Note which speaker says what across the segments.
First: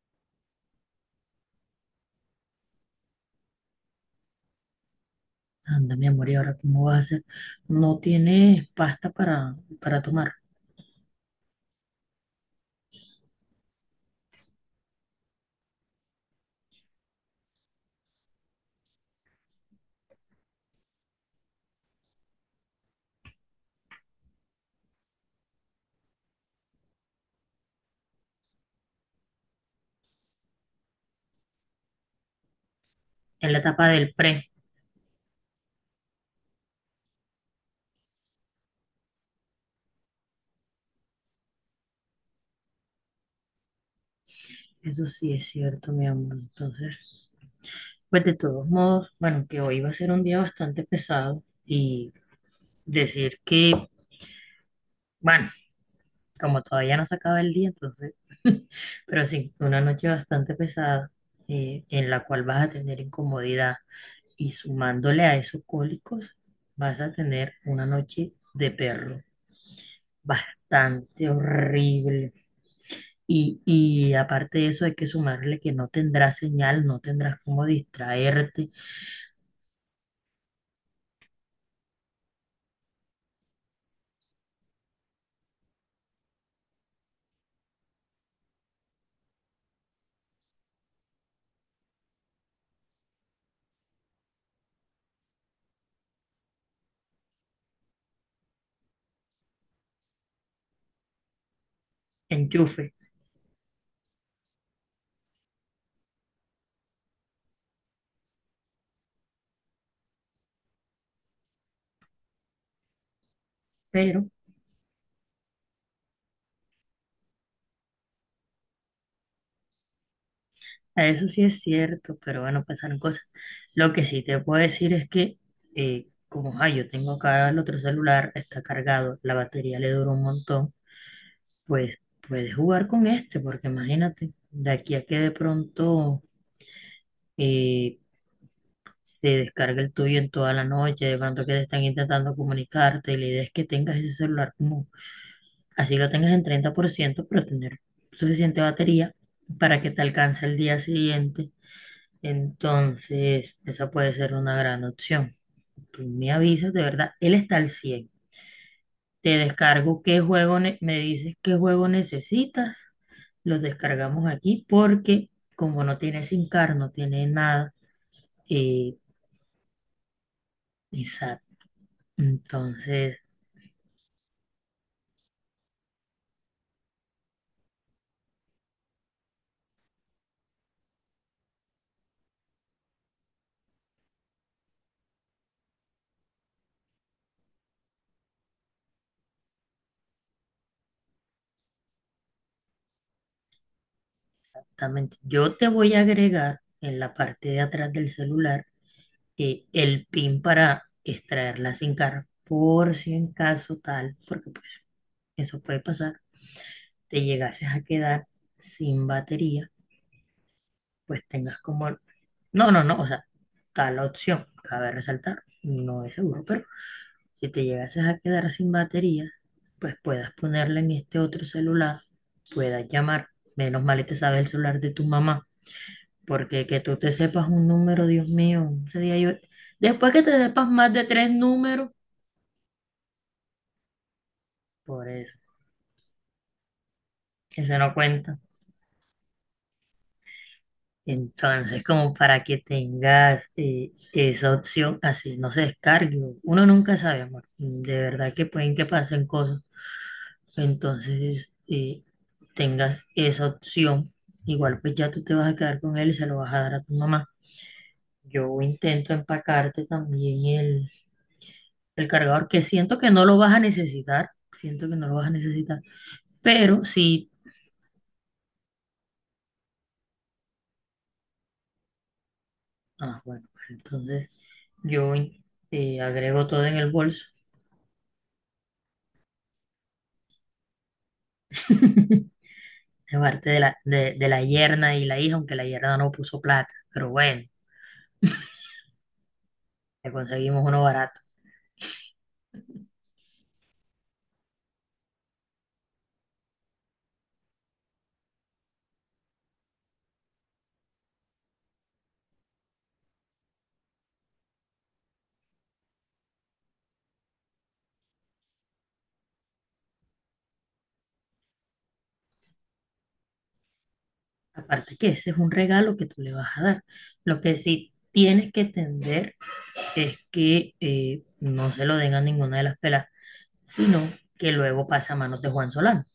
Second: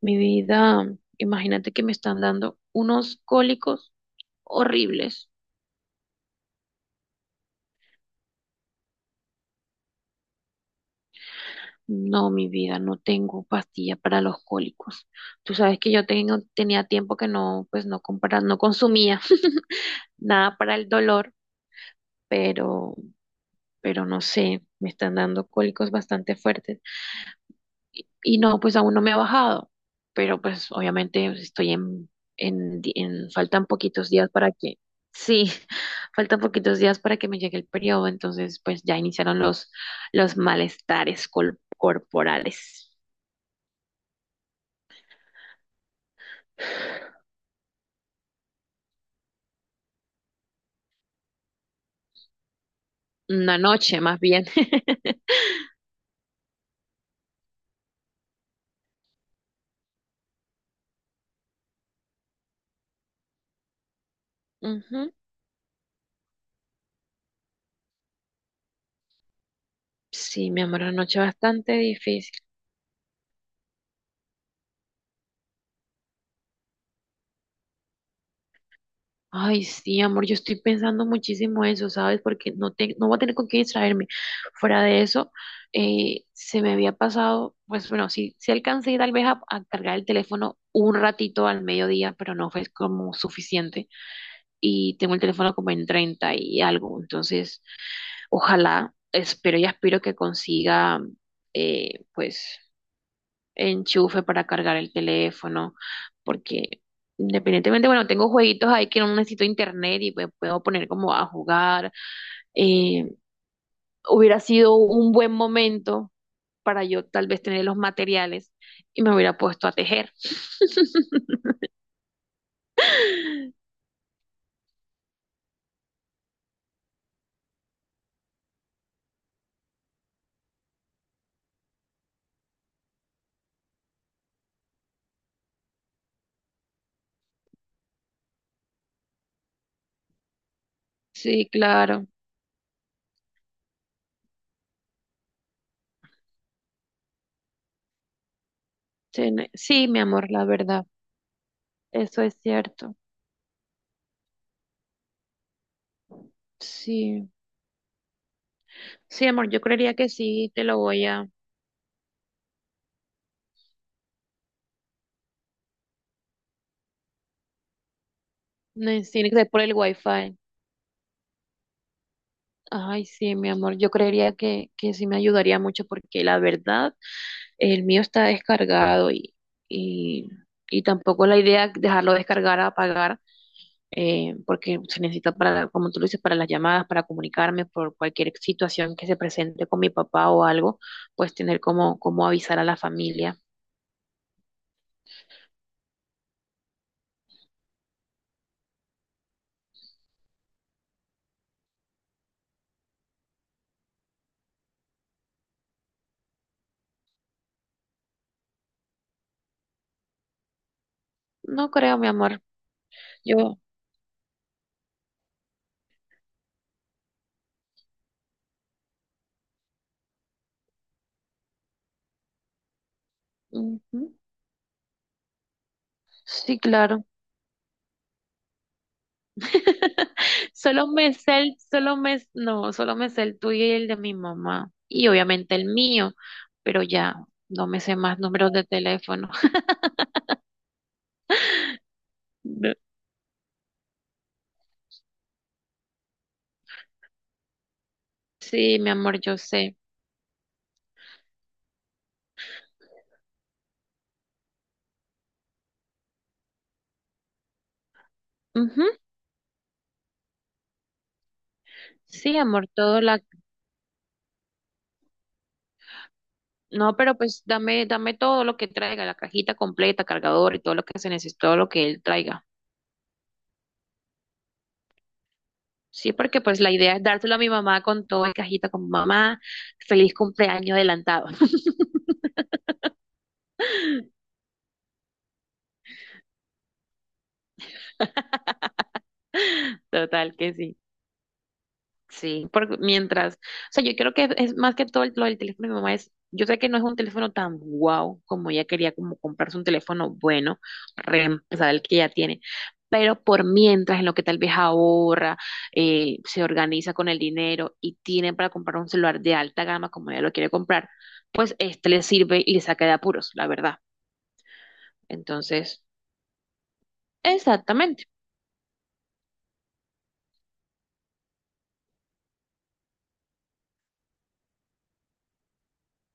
Speaker 1: Mi vida, imagínate que me están dando unos cólicos horribles.
Speaker 2: Anda, mi amor, ¿y ahora cómo vas a hacer? No tienes pasta para tomar
Speaker 1: No, mi vida, no tengo pastilla para los cólicos. Tú sabes que yo tengo, tenía tiempo que no, pues no consumía nada para el dolor, pero, pero no sé, me están dando cólicos bastante fuertes. Y no, pues aún no me ha bajado, pero pues obviamente estoy
Speaker 2: en la
Speaker 1: faltan
Speaker 2: etapa
Speaker 1: poquitos
Speaker 2: del
Speaker 1: días
Speaker 2: pre.
Speaker 1: para que, sí, faltan poquitos días para que me llegue el periodo, entonces pues ya iniciaron los malestares corporales.
Speaker 2: Eso sí es cierto, mi amor. Entonces, pues de todos modos, bueno, que hoy va a ser un día bastante pesado y decir
Speaker 1: Una
Speaker 2: que,
Speaker 1: noche más bien.
Speaker 2: bueno, como todavía no se acaba el día, entonces, pero sí, una noche bastante pesada en la cual vas a tener incomodidad y
Speaker 1: Ujú.
Speaker 2: sumándole a esos cólicos, vas a tener una noche de perro.
Speaker 1: Sí, mi amor, una noche
Speaker 2: Bastante
Speaker 1: bastante
Speaker 2: horrible.
Speaker 1: difícil.
Speaker 2: Y aparte de eso hay que sumarle que no tendrás señal, no tendrás cómo distraerte,
Speaker 1: Ay, sí, amor, yo estoy pensando muchísimo eso, ¿sabes? Porque no, no voy a tener con qué distraerme. Fuera de eso, se me había pasado, pues bueno, sí, sí alcancé tal vez a cargar el teléfono un ratito al mediodía, pero no fue como suficiente. Y tengo el teléfono como en 30 y algo, entonces ojalá, espero y aspiro que consiga, pues
Speaker 2: enchufe.
Speaker 1: enchufe para cargar el teléfono, porque independientemente, bueno, tengo jueguitos ahí que no necesito internet y pues puedo poner como a jugar. Eh,
Speaker 2: Pero
Speaker 1: Hubiera sido un buen momento para yo tal vez tener los materiales y me hubiera puesto a tejer.
Speaker 2: a eso sí es cierto, pero bueno, pasaron cosas. Lo que sí te puedo decir es que yo tengo acá el otro celular, está cargado, la batería le dura un montón, pues puedes jugar con este, porque imagínate, de aquí a que de pronto eh, se descarga el tuyo en toda la noche, de pronto
Speaker 1: Sí,
Speaker 2: que te están
Speaker 1: claro.
Speaker 2: intentando comunicarte, y la idea es que tengas ese celular como, así lo tengas en 30% pero tener suficiente batería para
Speaker 1: Sí,
Speaker 2: que
Speaker 1: mi
Speaker 2: te
Speaker 1: amor, la
Speaker 2: alcance el día
Speaker 1: verdad.
Speaker 2: siguiente.
Speaker 1: Eso es cierto.
Speaker 2: Entonces, esa puede ser una gran opción. Tú me avisas, de verdad,
Speaker 1: Sí.
Speaker 2: él está al 100%.
Speaker 1: Sí,
Speaker 2: Te
Speaker 1: amor, yo creería
Speaker 2: descargo
Speaker 1: que
Speaker 2: qué
Speaker 1: sí,
Speaker 2: juego,
Speaker 1: te lo
Speaker 2: me
Speaker 1: voy a...
Speaker 2: dices qué juego necesitas, los descargamos aquí porque como no tiene SIM card, no tiene nada, eh,
Speaker 1: Tiene que ser por el wifi.
Speaker 2: exacto.
Speaker 1: Ay,
Speaker 2: Entonces,
Speaker 1: sí, mi amor, yo creería que sí me ayudaría mucho porque la verdad, el mío está descargado y, y tampoco la idea es dejarlo descargar a apagar porque se necesita para, como tú lo dices, para las llamadas, para comunicarme por cualquier situación que se presente con mi papá o algo, pues tener como avisar a la familia.
Speaker 2: exactamente. Yo te voy a agregar en la parte de atrás del celular el pin para extraer la SIM card, por si en caso tal, porque pues, eso puede pasar, te llegases a quedar sin batería, pues tengas
Speaker 1: No
Speaker 2: como...
Speaker 1: creo, mi amor,
Speaker 2: No, o sea,
Speaker 1: yo...
Speaker 2: tal opción, cabe resaltar, no es seguro, pero si te llegases a quedar sin batería, pues puedas ponerla en este otro celular, puedas llamar, menos mal y
Speaker 1: Ujú.
Speaker 2: te sabe el celular de tu mamá.
Speaker 1: Sí,
Speaker 2: Porque que tú
Speaker 1: claro.
Speaker 2: te sepas un número, Dios mío, ese día yo... Después que te sepas
Speaker 1: Solo
Speaker 2: más de
Speaker 1: me
Speaker 2: tres
Speaker 1: sé
Speaker 2: números,
Speaker 1: no, solo me sé el tuyo y el de mi mamá.
Speaker 2: por
Speaker 1: Y
Speaker 2: eso,
Speaker 1: obviamente el mío, pero ya no
Speaker 2: eso
Speaker 1: me
Speaker 2: no
Speaker 1: sé más
Speaker 2: cuenta.
Speaker 1: números de teléfono.
Speaker 2: Entonces, como para que
Speaker 1: No.
Speaker 2: tengas esa opción, así no se descargue. Uno nunca sabe, amor. De verdad que pueden
Speaker 1: Sí,
Speaker 2: que
Speaker 1: mi amor,
Speaker 2: pasen
Speaker 1: yo
Speaker 2: cosas.
Speaker 1: sé.
Speaker 2: Entonces, tengas esa opción. Igual pues ya tú te vas a quedar con él y se lo vas a dar a tu mamá. Yo
Speaker 1: Ujú.
Speaker 2: intento empacarte también el
Speaker 1: Sí,
Speaker 2: cargador que
Speaker 1: amor,
Speaker 2: siento
Speaker 1: todo
Speaker 2: que
Speaker 1: la...
Speaker 2: no lo vas a necesitar, siento que no lo vas a necesitar, pero
Speaker 1: No, pero
Speaker 2: sí,
Speaker 1: pues dame todo lo que traiga, la cajita completa, cargador y todo lo que se necesite, todo lo que él traiga.
Speaker 2: ah, bueno, pues entonces yo
Speaker 1: Sí, porque
Speaker 2: agrego
Speaker 1: pues
Speaker 2: todo
Speaker 1: la
Speaker 2: en el
Speaker 1: idea es
Speaker 2: bolso,
Speaker 1: dárselo a mi mamá con todo en cajita, con mamá, feliz cumpleaños adelantado.
Speaker 2: aparte de la yerna y la hija, aunque la yerna no puso plata, pero bueno, le
Speaker 1: Total que
Speaker 2: conseguimos
Speaker 1: sí.
Speaker 2: uno barato.
Speaker 1: Sí, porque mientras, o sea, yo creo que es más que todo lo del teléfono de mi mamá es, yo sé que no es un teléfono tan guau como ella quería como comprarse un teléfono bueno, reemplazar el que ya tiene, pero por mientras en lo que tal vez ahorra, se organiza con el dinero y tiene para comprar un celular de alta gama como ella lo quiere comprar, pues este le sirve y le saca de apuros, la verdad.
Speaker 2: Aparte que ese es un
Speaker 1: Entonces,
Speaker 2: regalo que tú le vas a dar. Lo que sí
Speaker 1: exactamente.
Speaker 2: tienes que entender es que no se lo den a ninguna de las pelas, sino que luego pasa a manos de Juan Solano.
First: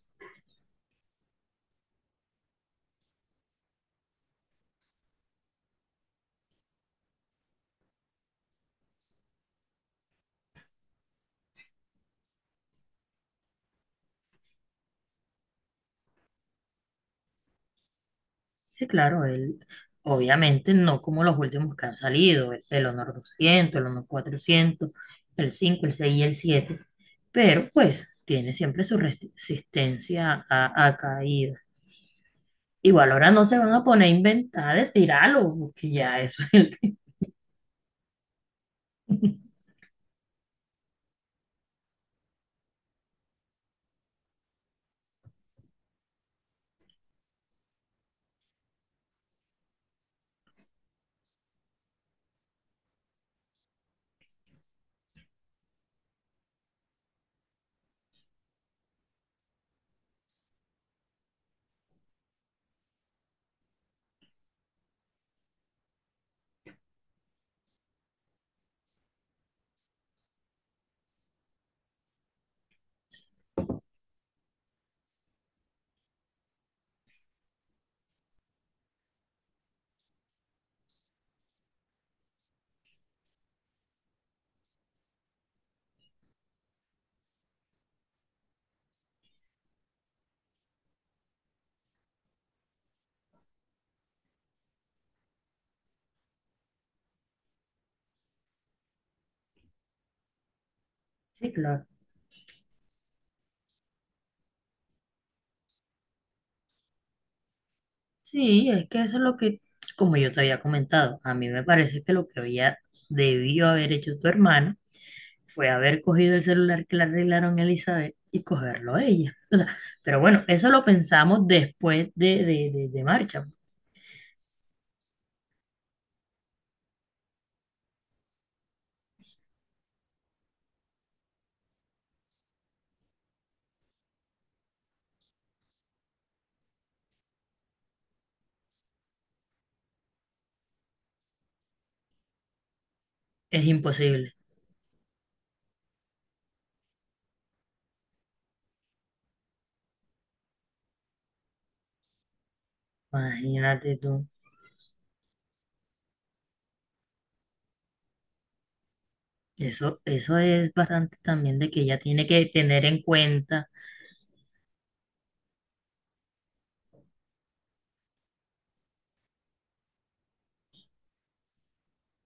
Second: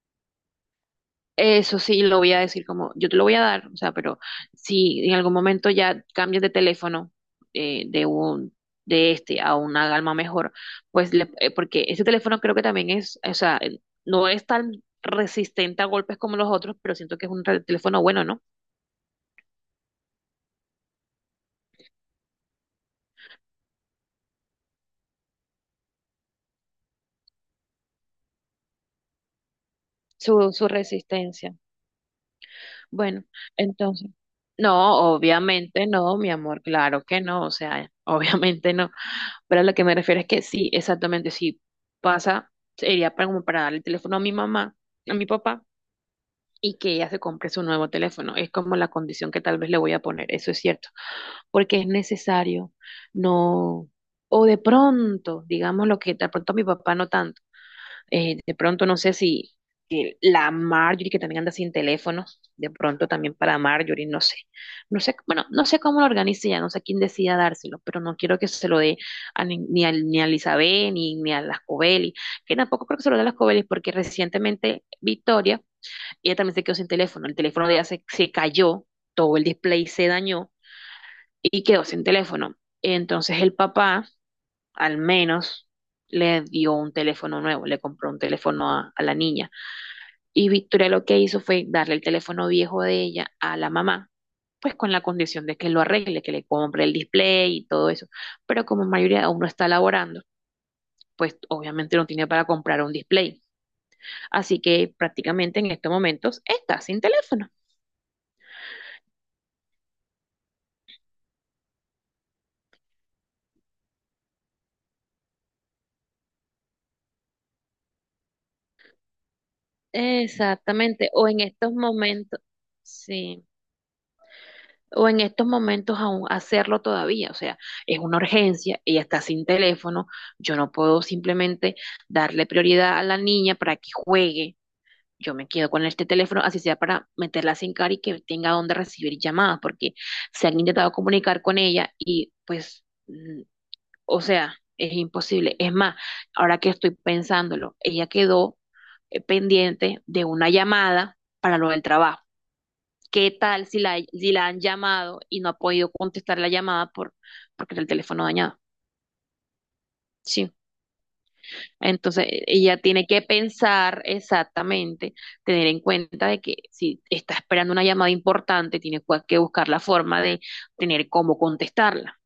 Speaker 1: Eso sí, lo voy a decir como, yo te lo voy a dar, o sea, pero si en algún momento ya cambias de teléfono eh, de un de este a una gama mejor, pues porque ese teléfono creo que también es, o sea, no es tan resistente a golpes como los otros, pero siento que es un teléfono bueno, ¿no?
Speaker 2: Sí, claro, obviamente no como los últimos que han salido, el Honor 200, el Honor 400, el 5, el 6 y el 7, pero pues tiene siempre su resistencia
Speaker 1: Su
Speaker 2: a
Speaker 1: resistencia.
Speaker 2: caída. Igual
Speaker 1: Bueno,
Speaker 2: ahora no se van a poner
Speaker 1: entonces,
Speaker 2: a inventar de
Speaker 1: no,
Speaker 2: tirarlo,
Speaker 1: obviamente
Speaker 2: porque
Speaker 1: no,
Speaker 2: ya
Speaker 1: mi
Speaker 2: eso
Speaker 1: amor,
Speaker 2: es el...
Speaker 1: claro que no, o sea, obviamente no. Pero a lo que me refiero es que sí, exactamente, si pasa, sería para, como para darle el teléfono a mi mamá, a mi papá, y que ella se compre su nuevo teléfono. Es como la condición que tal vez le voy a poner, eso es cierto, porque es necesario, no, o de pronto, digamos lo que de pronto mi papá no tanto de pronto no sé si la Marjorie, que también anda sin teléfono, de pronto también para Marjorie, no sé. No sé, bueno, no sé cómo lo organice ya, no sé quién decida dárselo, pero no quiero que se lo dé a ni a Elizabeth ni a las Covelli, que tampoco creo que se lo dé a las Covelli porque recientemente Victoria, ella también se quedó sin teléfono, el teléfono de ella se cayó, todo el display se dañó y quedó sin teléfono. Entonces el papá al menos le dio un teléfono nuevo, le compró un teléfono a la niña. Y Victoria lo que hizo fue darle el teléfono viejo de ella a la mamá, pues con la condición de que lo arregle, que le compre el display y todo eso. Pero como mayoría aún no está laborando, pues
Speaker 2: Sí, claro.
Speaker 1: obviamente no tiene para comprar un display. Así que prácticamente en estos momentos está sin teléfono.
Speaker 2: Sí, es que eso es lo que, como yo te había comentado, a mí me parece que lo que había debió haber hecho tu hermana fue haber cogido el celular que le arreglaron a Elizabeth y cogerlo a ella. O sea, pero bueno, eso lo
Speaker 1: Exactamente, o en
Speaker 2: pensamos
Speaker 1: estos
Speaker 2: después de,
Speaker 1: momentos,
Speaker 2: de, de- de
Speaker 1: sí.
Speaker 2: marcha.
Speaker 1: O en estos momentos aún hacerlo todavía. O sea, es una urgencia, ella está sin teléfono, yo no puedo simplemente darle prioridad a la niña para que juegue. Yo me quedo con este teléfono, así sea para meterla sin cara y que tenga donde recibir llamadas, porque se han intentado comunicar con ella y
Speaker 2: Es
Speaker 1: o
Speaker 2: imposible.
Speaker 1: sea, es imposible. Es más, ahora que estoy pensándolo, ella quedó pendiente de una llamada para lo del trabajo. ¿Qué tal si
Speaker 2: Imagínate
Speaker 1: la,
Speaker 2: tú.
Speaker 1: si la han llamado y no ha podido contestar la llamada porque era el teléfono dañado?
Speaker 2: Eso
Speaker 1: Sí.
Speaker 2: es bastante también de que ella
Speaker 1: Entonces,
Speaker 2: tiene que
Speaker 1: ella
Speaker 2: tener en
Speaker 1: tiene que
Speaker 2: cuenta.
Speaker 1: pensar exactamente, tener en cuenta de que si está esperando una llamada importante, tiene que buscar la forma de tener cómo contestarla.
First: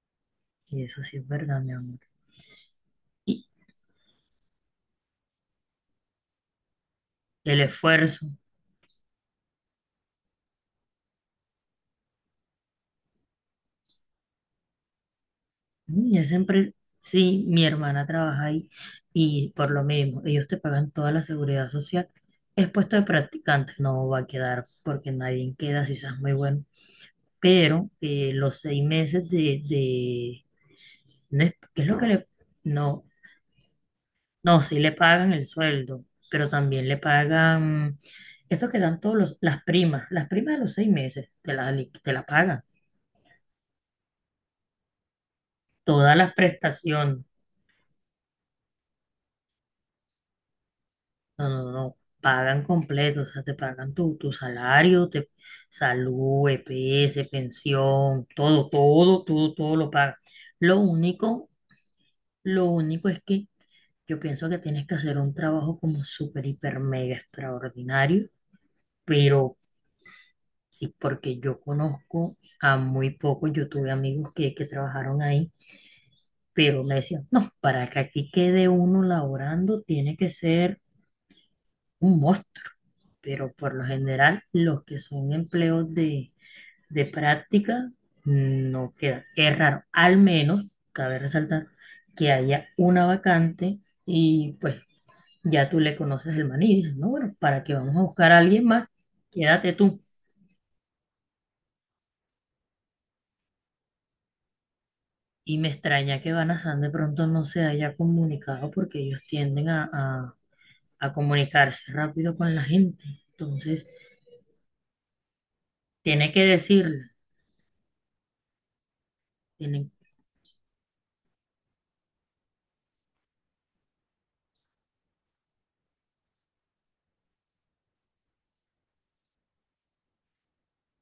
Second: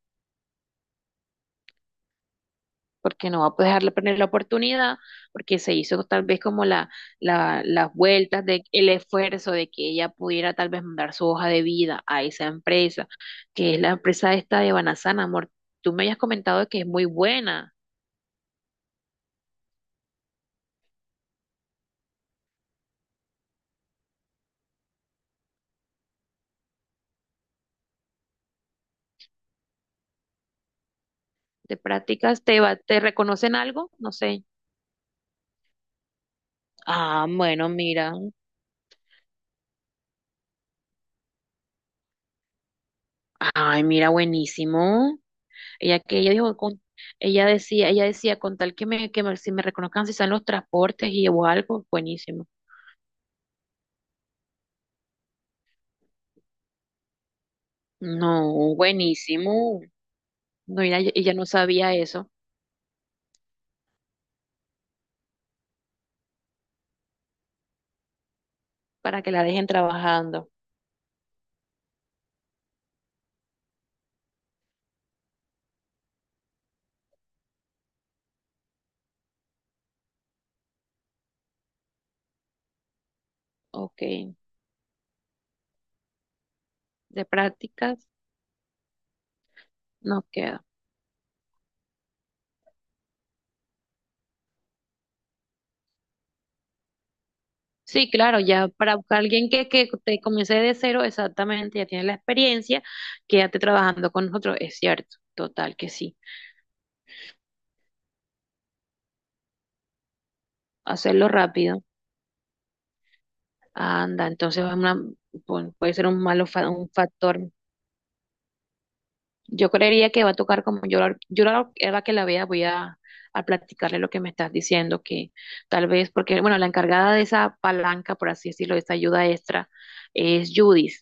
Speaker 2: Y eso sí es verdad, mi amor.
Speaker 1: Porque no
Speaker 2: Y
Speaker 1: va a dejarle perder la oportunidad, porque se hizo tal vez como
Speaker 2: el
Speaker 1: las
Speaker 2: esfuerzo.
Speaker 1: vueltas de el esfuerzo de que ella pudiera tal vez mandar su hoja de vida a esa empresa, que es la empresa esta de Banasana, amor. Tú me
Speaker 2: Mm,
Speaker 1: habías
Speaker 2: esa
Speaker 1: comentado
Speaker 2: empresa,
Speaker 1: que es muy
Speaker 2: sí, mi
Speaker 1: buena.
Speaker 2: hermana trabaja ahí y por lo mismo, ellos te pagan toda la seguridad social. Es puesto de practicante, no va a quedar porque nadie queda si seas muy bueno. Pero los 6 meses de no es,
Speaker 1: ¿Te
Speaker 2: ¿qué es lo que le,
Speaker 1: prácticas? Te
Speaker 2: no,
Speaker 1: reconocen algo? No sé.
Speaker 2: no, sí le pagan el sueldo, pero también le
Speaker 1: Ah, bueno,
Speaker 2: pagan
Speaker 1: mira.
Speaker 2: esto que dan todos los, las primas de los 6 meses, te la pagan,
Speaker 1: Ay, mira, buenísimo. Ella
Speaker 2: todas
Speaker 1: que ella
Speaker 2: las
Speaker 1: dijo con
Speaker 2: prestaciones,
Speaker 1: Ella decía, con tal si me reconozcan si están los transportes y o
Speaker 2: no, no,
Speaker 1: algo,
Speaker 2: no,
Speaker 1: buenísimo.
Speaker 2: pagan completo, o sea, te pagan tu, tu salario, te, salud, EPS, pensión,
Speaker 1: No,
Speaker 2: todo, todo, todo, todo
Speaker 1: buenísimo.
Speaker 2: lo pagan. Lo
Speaker 1: No, ella no
Speaker 2: único,
Speaker 1: sabía eso,
Speaker 2: lo único es que yo pienso que tienes que hacer un trabajo como súper, hiper, mega extraordinario,
Speaker 1: para que la
Speaker 2: pero
Speaker 1: dejen trabajando.
Speaker 2: sí, porque yo conozco a muy pocos, yo tuve amigos que trabajaron ahí, pero me decían, no, para que aquí quede uno laborando tiene que ser un monstruo, pero por lo
Speaker 1: Ok,
Speaker 2: general los que son empleos de
Speaker 1: de
Speaker 2: práctica
Speaker 1: prácticas
Speaker 2: no quedan. Es raro, al
Speaker 1: no queda.
Speaker 2: menos, cabe resaltar, que haya una vacante y pues ya tú le conoces el maní y dices, no, bueno, ¿para qué vamos a
Speaker 1: Sí,
Speaker 2: buscar a
Speaker 1: claro,
Speaker 2: alguien
Speaker 1: ya
Speaker 2: más?
Speaker 1: para buscar alguien que,
Speaker 2: Quédate
Speaker 1: que
Speaker 2: tú.
Speaker 1: te comience de cero, exactamente, ya tiene la experiencia, quédate trabajando con nosotros, es cierto,
Speaker 2: Y me
Speaker 1: total que sí.
Speaker 2: extraña que Banazán de pronto no se haya comunicado porque ellos tienden a
Speaker 1: Hacerlo rápido,
Speaker 2: comunicarse rápido con la gente. Entonces,
Speaker 1: anda, entonces es puede ser un
Speaker 2: tiene que
Speaker 1: un
Speaker 2: decirle,
Speaker 1: factor. Yo
Speaker 2: tiene,
Speaker 1: creería que va a tocar como yo, a la que la vea voy a platicarle lo que me estás diciendo, que tal vez, porque bueno, la encargada de esa palanca, por así decirlo, de esa ayuda extra, es Judith.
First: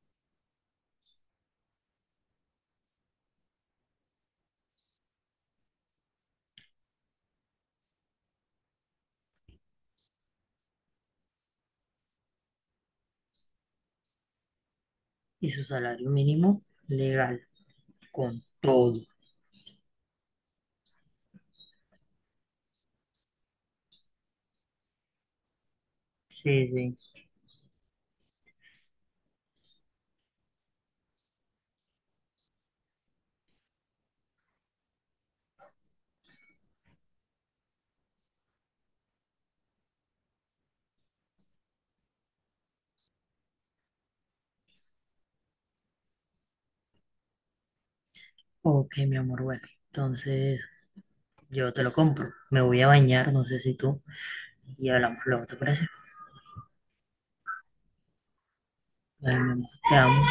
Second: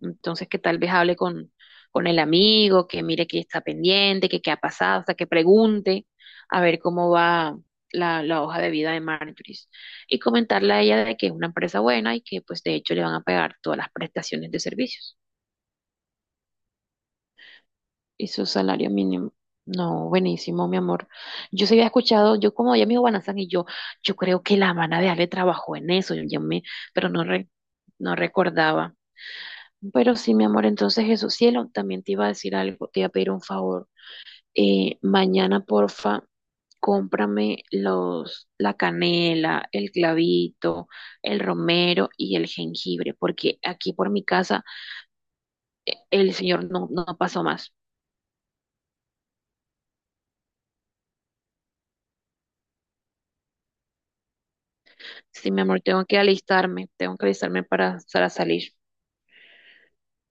Speaker 1: Entonces, que tal vez hable con el amigo, que mire que está pendiente, que qué ha pasado, hasta que pregunte a ver cómo va la hoja de vida de Marjorie. Y comentarle a ella de que es una empresa buena y que pues de hecho le van a pagar todas las prestaciones de servicios
Speaker 2: y su salario mínimo legal,
Speaker 1: y
Speaker 2: con
Speaker 1: su salario
Speaker 2: todo.
Speaker 1: mínimo. No, buenísimo, mi amor. Yo se había escuchado, yo como ella me dijo Banazán y yo, creo que la hermana de Ale trabajó en eso,
Speaker 2: Sí, sí.
Speaker 1: pero no, no recordaba. Pero sí, mi amor, entonces eso, cielo, también te iba a decir algo, te iba a pedir un favor. Mañana, porfa, cómprame la canela, el clavito, el romero y el jengibre, porque aquí por mi casa el señor no, no pasó más.
Speaker 2: Ok, mi amor, bueno. Entonces, yo te lo compro. Me voy a bañar, no sé si tú, y hablamos luego,
Speaker 1: Sí,
Speaker 2: ¿te
Speaker 1: mi amor,
Speaker 2: parece?
Speaker 1: tengo que alistarme para salir.
Speaker 2: Bueno, mi amor, te amo.